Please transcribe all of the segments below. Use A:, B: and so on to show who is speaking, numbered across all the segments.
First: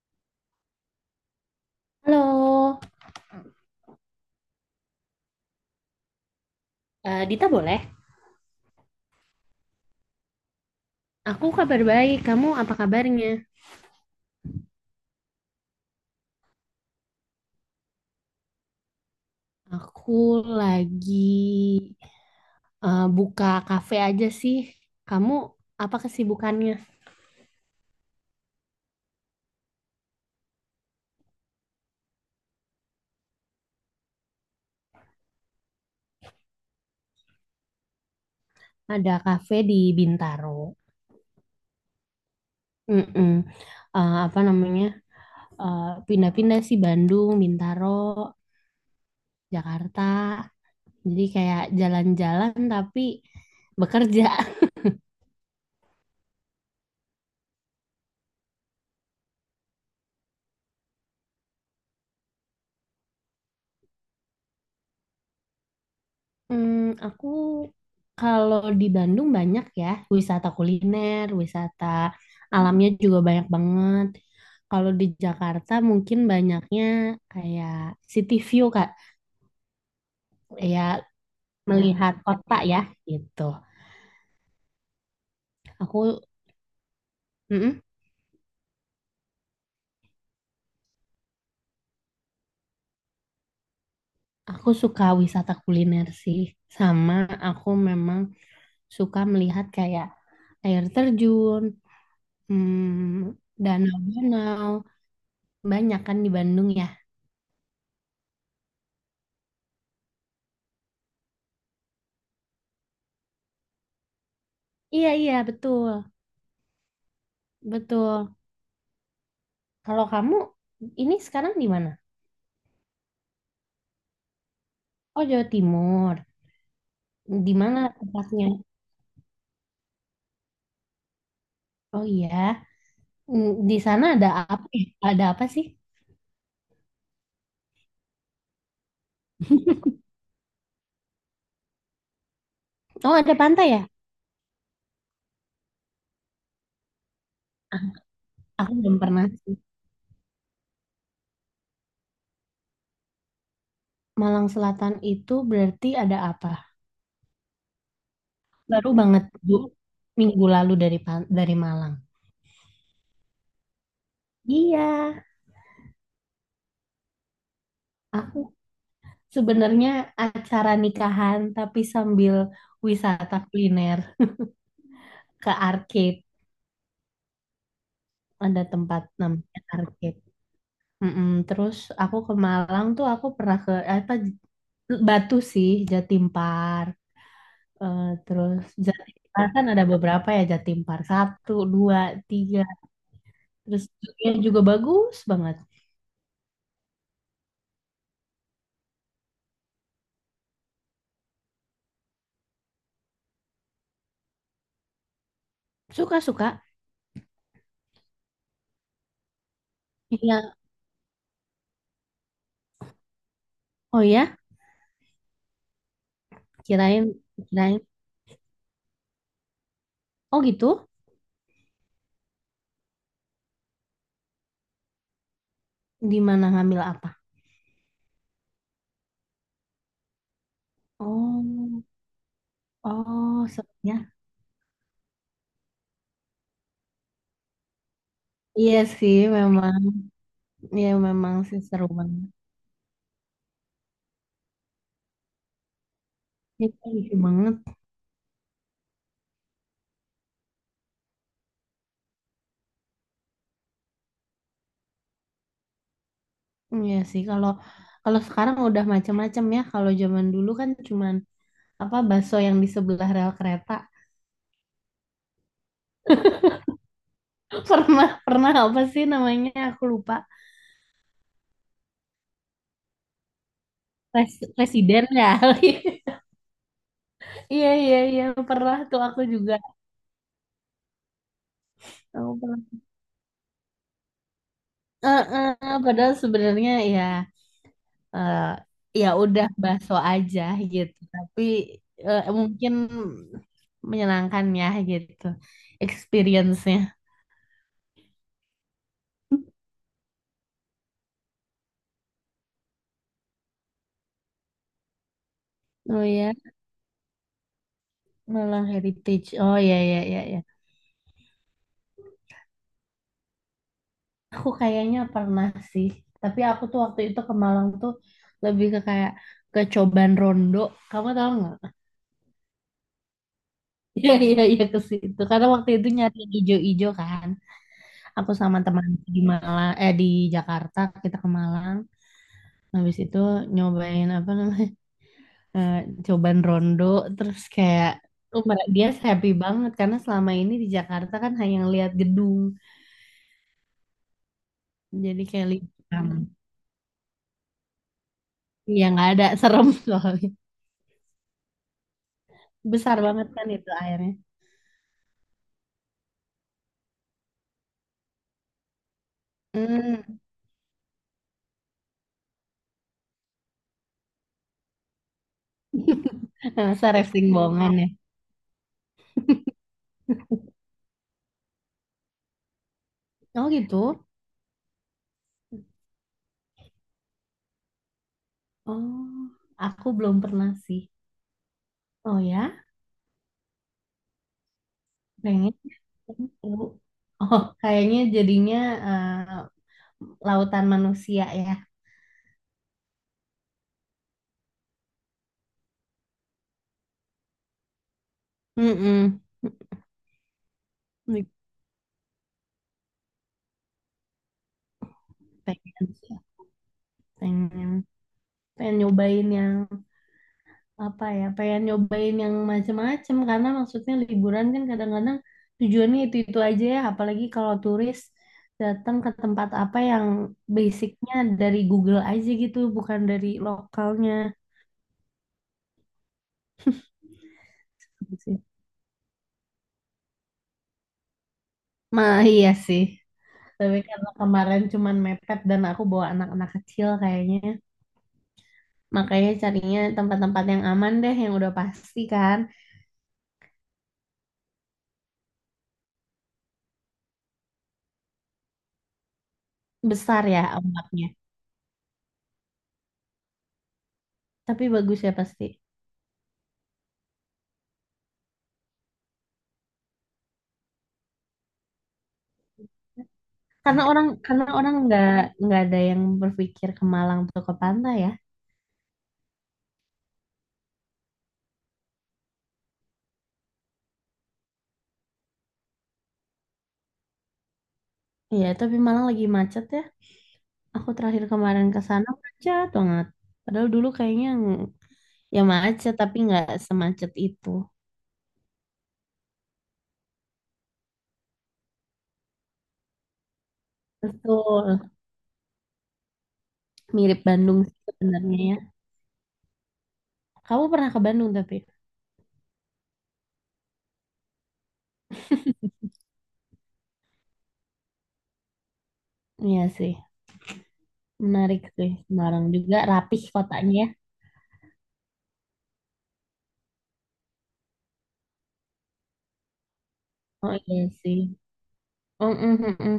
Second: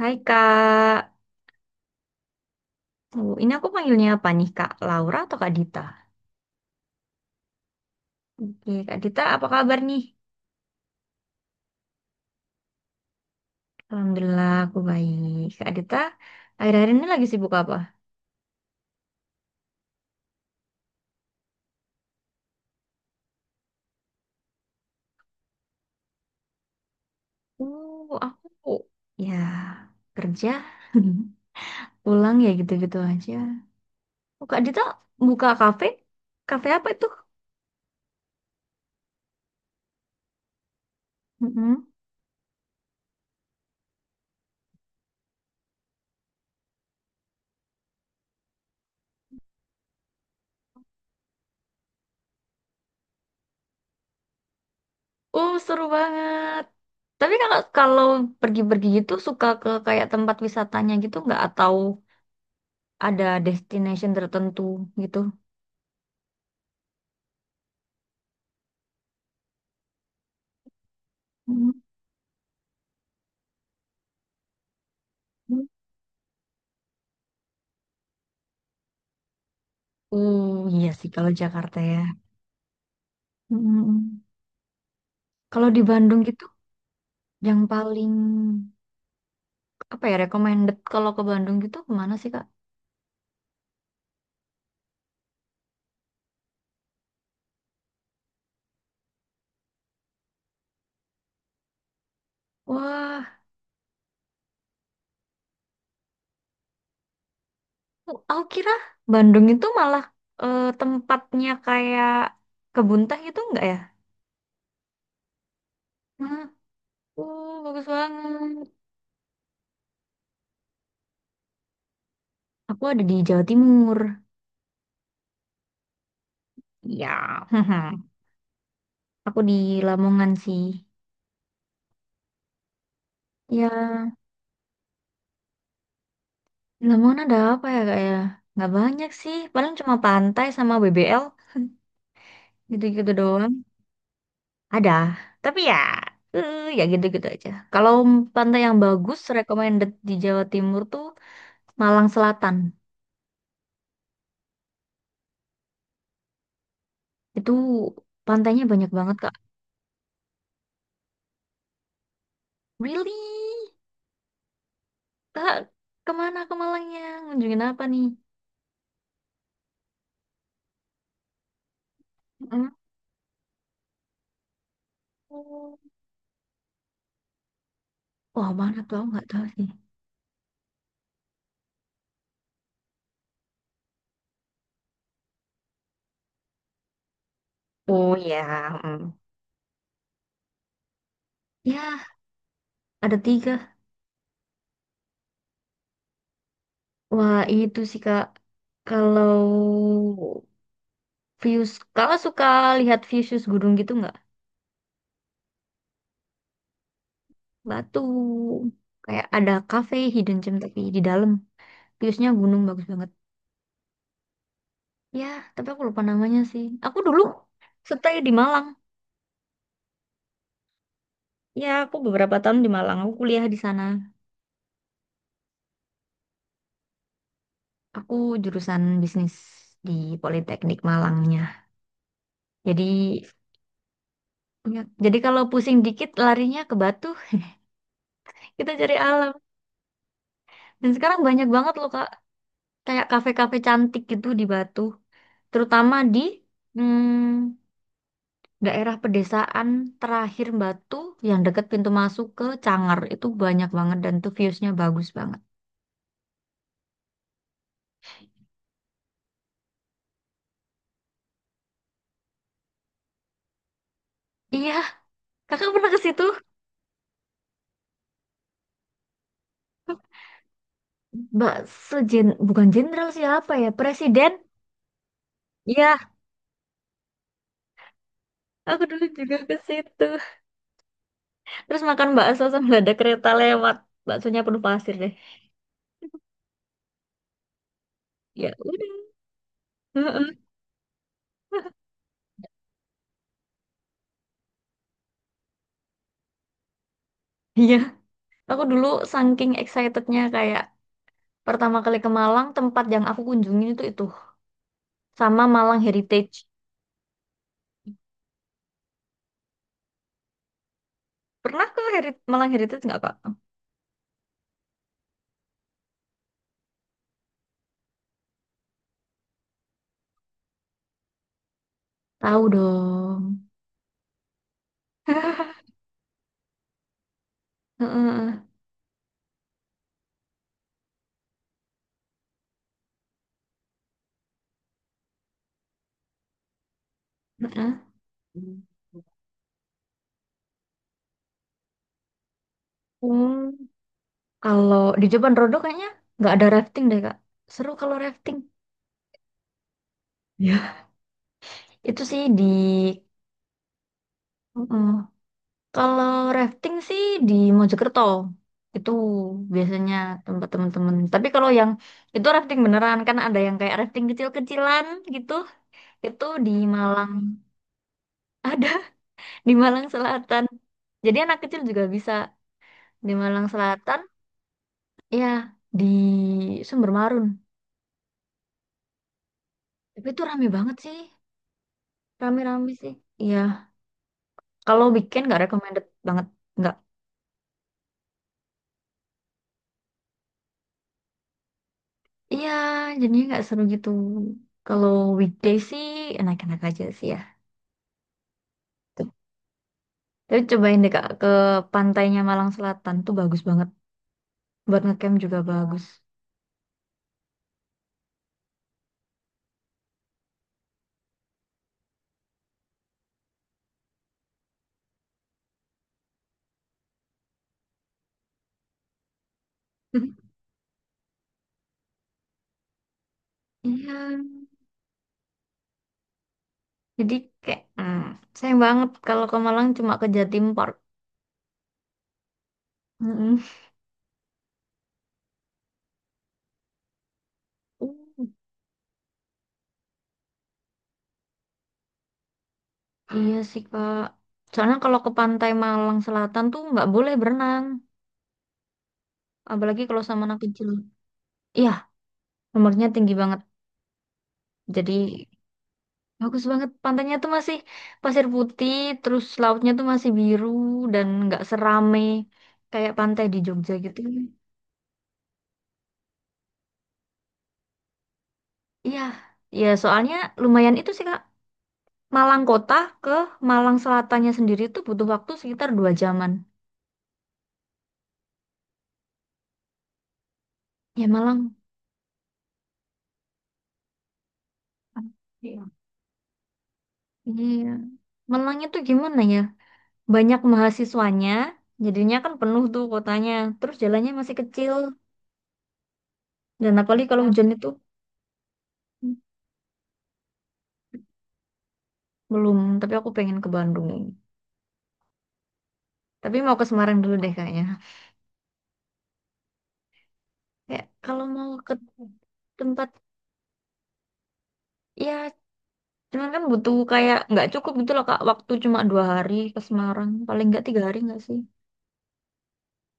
A: Hai Kak.
B: Halo,
A: Oh, ini aku panggilnya apa nih Kak, Laura atau Kak Dita?
B: Dita boleh?
A: Oke, Kak Dita apa kabar nih?
B: Aku kabar baik, kamu apa kabarnya?
A: Alhamdulillah aku baik. Kak Dita, akhir-akhir ini lagi sibuk apa?
B: Aku lagi buka kafe aja sih. Kamu apa kesibukannya?
A: Aku ya kerja, pulang ya gitu-gitu aja. Oh, Kak Dita buka kafe? Kafe apa itu?
B: Ada kafe di Bintaro.
A: Mm-mm.
B: Mm-mm. Apa namanya? Pindah-pindah sih Bandung, Bintaro, Jakarta. Jadi kayak jalan-jalan tapi bekerja.
A: Oh, seru banget. Tapi kalau kalau pergi-pergi gitu suka ke kayak tempat wisatanya gitu nggak, atau ada destination tertentu gitu?
B: Hmm, aku kalau di Bandung banyak ya wisata kuliner, wisata alamnya juga banyak banget. Kalau di Jakarta mungkin banyaknya kayak city view Kak,
A: Oh iya
B: kayak
A: sih kalau Jakarta ya.
B: melihat kota ya gitu.
A: Mm-mm. Kalau di Bandung
B: Aku
A: gitu, yang
B: mm-mm,
A: paling apa ya recommended kalau ke Bandung gitu kemana sih Kak?
B: aku suka wisata kuliner sih, sama aku memang suka melihat kayak air terjun,
A: Wah,
B: hmm, danau-danau, banyak kan di Bandung ya.
A: aku kira Bandung itu malah tempatnya kayak kebun teh gitu enggak ya?
B: Iya iya betul
A: Nah, bagus
B: betul.
A: banget.
B: Kalau kamu ini sekarang di mana?
A: Aku ada di Jawa Timur.
B: Oh, Jawa Timur.
A: Ya,
B: Di mana tempatnya?
A: aku di Lamongan sih.
B: Oh iya. Di
A: Ya,
B: sana ada apa? Ada apa sih?
A: di Lamongan ada apa ya Kak ya? Nggak banyak sih, paling cuma pantai sama BBL gitu-gitu
B: Oh, ada
A: doang.
B: pantai ya?
A: Ada, tapi ya, ya gitu-gitu aja. Kalau pantai
B: Aku
A: yang
B: belum
A: bagus,
B: pernah sih.
A: recommended di Jawa Timur tuh Malang Selatan.
B: Malang Selatan itu berarti ada apa?
A: Itu pantainya
B: Baru
A: banyak banget,
B: banget
A: Kak.
B: Bu, minggu lalu dari Malang.
A: Really?
B: Iya,
A: Kak, kemana ke Malangnya? Ngunjungin apa nih?
B: aku sebenarnya acara nikahan tapi sambil
A: Mm.
B: wisata kuliner ke arcade.
A: Wah,
B: Ada
A: mana tuh?
B: tempat
A: Aku nggak tahu
B: namanya
A: sih.
B: arcade. Mm-mm, terus aku ke Malang tuh aku pernah ke apa Batu sih Jatim Park. Eh,
A: Oh ya,
B: terus
A: mm.
B: Jatim Park kan ada beberapa ya Jatim Park satu dua
A: Ya,
B: tiga
A: ada tiga.
B: terus juga juga bagus banget.
A: Wah, itu sih, Kak. Kalau views, kalau suka lihat views gunung gitu nggak?
B: Suka suka.
A: Batu. Kayak ada cafe hidden
B: Iya,
A: gem tapi di dalam. Viewsnya gunung bagus banget.
B: oh ya.
A: Ya, tapi aku lupa namanya sih. Aku
B: Kirain,
A: dulu
B: kirain.
A: stay di Malang.
B: Oh gitu.
A: Ya, aku beberapa tahun di Malang. Aku kuliah di sana.
B: Di mana ngambil apa?
A: Aku jurusan bisnis di Politeknik Malangnya.
B: Oh,
A: Jadi,
B: oh, serunya.
A: jadi, kalau pusing dikit larinya ke Batu. Kita
B: Iya
A: cari
B: sih
A: alam.
B: memang, iya
A: Dan sekarang
B: memang
A: banyak
B: sih
A: banget
B: seru
A: loh, Kak.
B: banget.
A: Kayak kafe-kafe cantik gitu di Batu. Terutama di
B: Iya,
A: hmm,
B: seru banget.
A: daerah pedesaan terakhir Batu yang deket pintu masuk ke Cangar itu banyak banget dan tuh viewsnya bagus banget.
B: Iya sih kalau kalau sekarang udah macam-macam ya. Kalau zaman dulu kan cuman apa bakso yang di sebelah rel kereta.
A: Iya, kakak pernah ke situ?
B: Pernah pernah apa sih namanya? Aku lupa.
A: Mbak sejen, bukan jenderal siapa ya? Presiden?
B: Res, residen ya.
A: Iya,
B: Iya iya iya pernah
A: aku
B: tuh
A: dulu
B: aku
A: juga
B: juga.
A: ke situ. Terus makan
B: Aku
A: bakso sambil
B: pernah.
A: ada kereta lewat. Baksonya penuh pasir
B: Eh,
A: deh.
B: eh, eh, padahal sebenarnya ya eh,
A: Ya udah.
B: ya udah bakso
A: Heeh.
B: aja gitu. Tapi mungkin menyenangkan ya gitu experience-nya.
A: Iya, aku dulu saking excitednya kayak pertama kali ke Malang, tempat yang aku kunjungin itu sama Malang
B: Oh ya,
A: Heritage.
B: malah heritage. Oh ya ya ya ya.
A: Pernah ke Malang Heritage nggak, Kak?
B: Aku kayaknya pernah sih, tapi aku tuh waktu itu ke Malang tuh lebih ke kayak ke Coban Rondo. Kamu tahu nggak?
A: Tahu dong.
B: Iya iya iya ke situ. Karena waktu itu nyari yang ijo-ijo kan. Aku
A: Heeh,
B: sama teman di Malang eh di Jakarta kita ke Malang. Habis itu nyobain apa namanya eh, Coban Rondo. Terus
A: heeh.
B: kayak oh,
A: Hmm.
B: dia happy banget karena selama ini di Jakarta kan hanya ngeliat gedung.
A: Hmm, Kalau di
B: Jadi
A: Jeban
B: kayak
A: Rodo
B: lihat
A: kayaknya
B: yang
A: nggak ada rafting deh, Kak. Seru kalau rafting.
B: nggak ada serem soalnya.
A: Ya. Itu sih di...
B: Besar banget kan itu airnya.
A: Heeh. Kalau rafting sih di Mojokerto. Itu biasanya
B: Hmm.
A: tempat teman-teman. Tapi kalau yang itu rafting beneran, kan ada yang kayak rafting kecil-kecilan gitu. Itu di
B: Masa
A: Malang.
B: rafting bohongan ya?
A: Ada di Malang Selatan. Jadi anak kecil juga bisa di Malang
B: Oh
A: Selatan.
B: gitu?
A: Iya, di Sumber Marun.
B: Oh, aku
A: Tapi
B: belum
A: itu rame
B: pernah
A: banget
B: sih.
A: sih.
B: Oh ya?
A: Rame-rame sih. Iya. Kalau weekend nggak
B: Pengen.
A: recommended banget.
B: Pengen tahu.
A: Nggak.
B: Oh, kayaknya jadinya eh, lautan manusia ya.
A: Iya, jadinya nggak seru gitu. Kalau weekday sih enak-enak aja sih ya. Tuh.
B: Mm-mm.
A: Tapi cobain deh Kak ke pantainya Malang Selatan tuh bagus banget. Buat ngecamp juga bagus.
B: Pengen sih. Pengen. Pengen nyobain yang apa ya pengen nyobain yang macem-macem karena maksudnya liburan kan kadang-kadang tujuannya itu-itu aja ya apalagi kalau turis datang ke tempat apa yang basicnya dari Google aja gitu bukan dari lokalnya.
A: Iya. Jadi kayak
B: Gitu sih.
A: sayang banget kalau ke Malang cuma ke Jatim Park.
B: Nah, iya sih.
A: Mm-mm.
B: Tapi karena kemarin cuman mepet dan aku bawa anak-anak kecil kayaknya. Makanya carinya tempat-tempat yang aman deh, yang udah pasti kan.
A: Iya sih Kak. Soalnya kalau ke pantai Malang Selatan tuh nggak boleh berenang, apalagi kalau sama
B: Besar
A: anak
B: ya
A: kecil.
B: ombaknya.
A: Iya, nomornya tinggi banget.
B: Tapi
A: Jadi
B: bagus ya pasti.
A: bagus banget pantainya tuh masih pasir putih, terus lautnya tuh masih biru dan nggak serame kayak pantai di Jogja
B: Karena
A: gitu.
B: orang karena orang nggak ada yang berpikir ke Malang atau ke pantai ya.
A: Iya, ya soalnya lumayan itu sih Kak. Malang kota ke Malang Selatannya sendiri tuh butuh waktu sekitar 2 jaman.
B: Iya, tapi Malang lagi macet ya. Aku
A: Ya
B: terakhir
A: Malang.
B: kemarin ke sana macet banget. Padahal dulu kayaknya ya
A: Iya.
B: macet tapi nggak semacet itu.
A: Iya. Malang itu gimana ya? Banyak mahasiswanya, jadinya kan penuh tuh kotanya. Terus jalannya masih kecil.
B: Betul,
A: Dan apalagi
B: mirip
A: kalau, nah, hujan
B: Bandung
A: itu
B: sih sebenarnya ya. Kamu pernah ke Bandung tapi?
A: belum, tapi aku pengen ke Bandung. Tapi mau ke Semarang dulu deh kayaknya.
B: Iya sih,
A: Kayak kalau mau
B: menarik
A: ke
B: sih. Semarang juga
A: tempat,
B: rapih kotanya ya.
A: ya cuman kan butuh kayak nggak cukup gitu loh Kak, waktu cuma 2 hari ke Semarang, paling
B: Oh
A: nggak tiga
B: iya
A: hari
B: sih.
A: nggak sih?
B: Mm, mm, mm, mm.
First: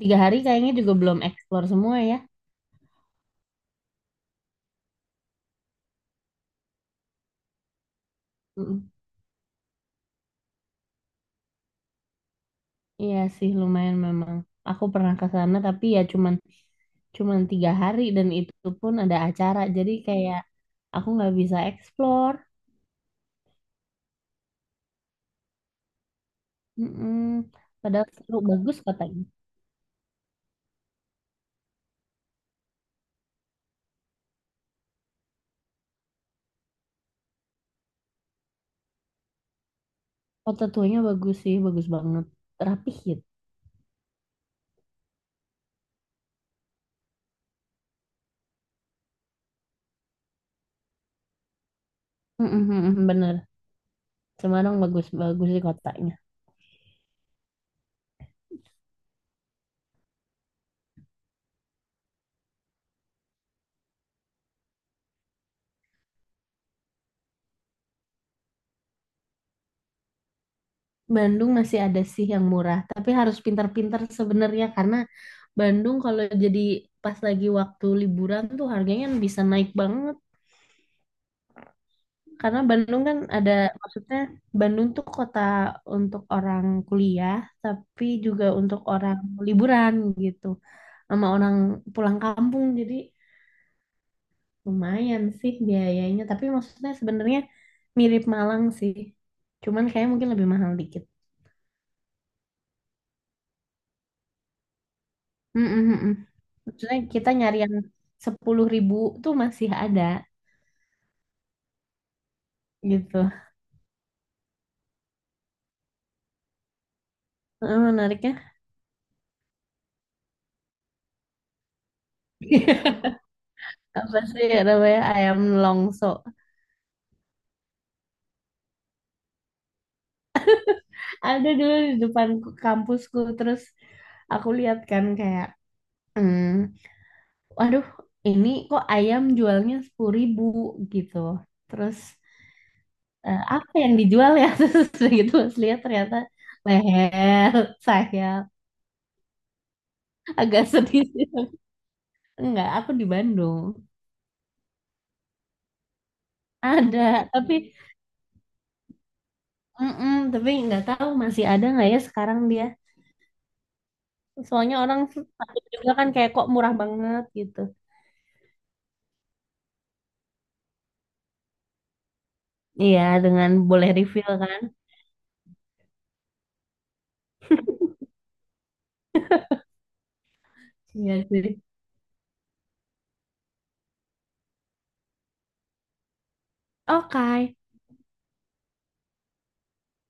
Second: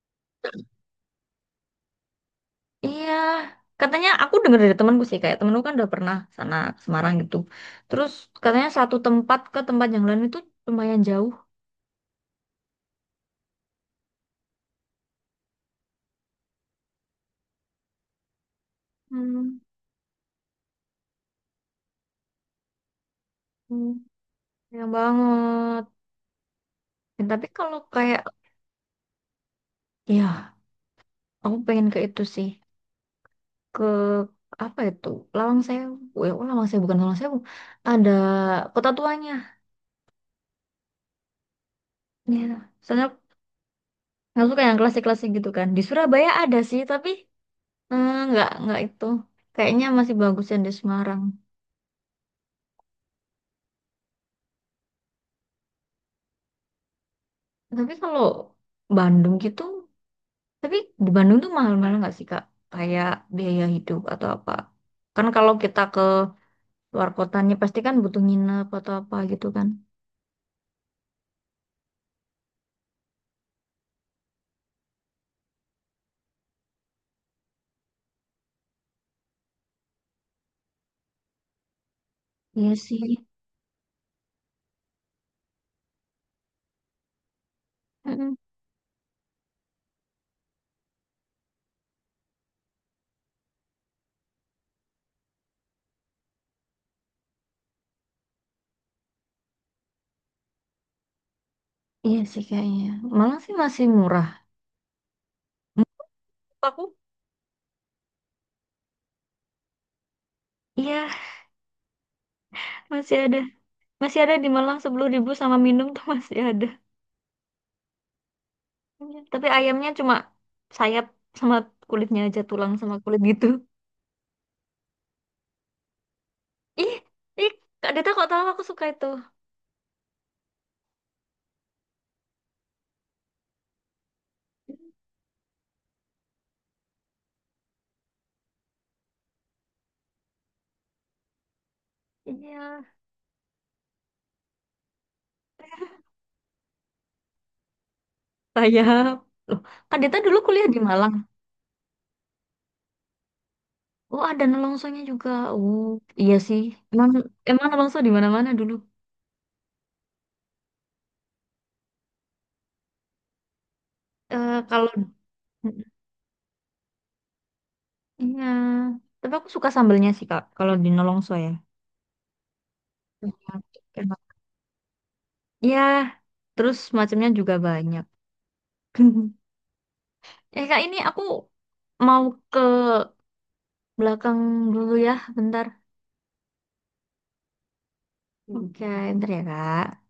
B: Tiga hari kayaknya juga belum eksplor semua ya.
A: Iya, katanya aku dengar dari temanku sih, kayak temanku kan udah pernah sana ke Semarang gitu, terus katanya
B: Mm,
A: satu tempat ke tempat yang lain itu lumayan jauh
B: Iya sih lumayan memang. Aku pernah ke sana tapi ya cuman cuman tiga hari dan itu pun ada acara. Jadi kayak aku nggak bisa explore.
A: hmm. Sayang banget.
B: Mm-mm.
A: Dan tapi kalau
B: Padahal
A: kayak,
B: seru bagus katanya.
A: ya, aku pengen ke itu sih. Ke apa itu? Lawang Sewu. Ya, oh, Lawang Sewu bukan Lawang Sewu. Ada kota tuanya.
B: Kota tuanya bagus sih, bagus banget.
A: Ya.
B: Rapih
A: Soalnya
B: gitu.
A: nggak suka yang klasik-klasik gitu kan. Di Surabaya ada sih, tapi nggak itu. Kayaknya masih bagus yang di Semarang.
B: Mm-mm, bener. Semarang bagus-bagus sih kotanya.
A: Tapi kalau Bandung gitu, tapi di Bandung tuh mahal-mahal nggak sih Kak? Kayak biaya hidup atau apa? Kan kalau kita ke luar kotanya pasti kan butuh nginep atau apa gitu kan.
B: Bandung masih ada sih yang murah, tapi harus pintar-pintar sebenarnya karena Bandung kalau jadi pas lagi waktu liburan tuh harganya bisa naik banget. Karena
A: Iya
B: Bandung
A: sih.
B: kan ada, maksudnya Bandung tuh kota untuk orang kuliah, tapi
A: Mm-mm.
B: juga untuk orang liburan gitu, sama orang pulang kampung. Jadi lumayan sih biayanya, tapi maksudnya sebenarnya mirip Malang sih, cuman kayak mungkin lebih mahal dikit.
A: Iya sih kayaknya. Malang sih masih murah.
B: Mm-mm-mm.
A: Menurut aku,
B: Maksudnya kita nyari yang 10.000 tuh masih ada
A: iya masih
B: gitu.
A: ada. Masih ada di Malang 10.000 sama minum tuh masih ada.
B: Eh, menariknya
A: Iya. Tapi ayamnya cuma sayap sama kulitnya aja, tulang sama kulit gitu.
B: apa sih namanya ayam longso?
A: Ih, ih, Kak Dita kok tahu aku suka itu?
B: Ada dulu di depan kampusku terus aku lihat kan kayak hmm, waduh ini kok ayam jualnya 10.000 gitu terus
A: Iya,
B: apa yang dijual ya terus udah gitu pas lihat ternyata leher sayap.
A: sayap. Loh, Kak Dita dulu
B: Agak
A: kuliah di
B: sedih
A: Malang.
B: sih. Enggak aku di Bandung.
A: Oh, ada nolongsonya juga. Oh, iya sih. Emang
B: Ada. Tapi
A: emang nolongso di mana-mana dulu.
B: mm-mm, tapi nggak tahu masih ada nggak ya sekarang dia.
A: Eh,
B: Soalnya
A: kalau
B: orang takut juga kan kayak kok murah banget gitu.
A: iya, tapi aku suka sambelnya sih Kak, kalau di nolongso ya.
B: Iya dengan
A: Enak,
B: boleh refill
A: enak.
B: kan.
A: Ya, terus macamnya juga banyak. Eh Kak, ini aku
B: Iya sih.
A: mau ke belakang dulu ya, bentar.
B: Ok,
A: Oke, bentar ya Kak.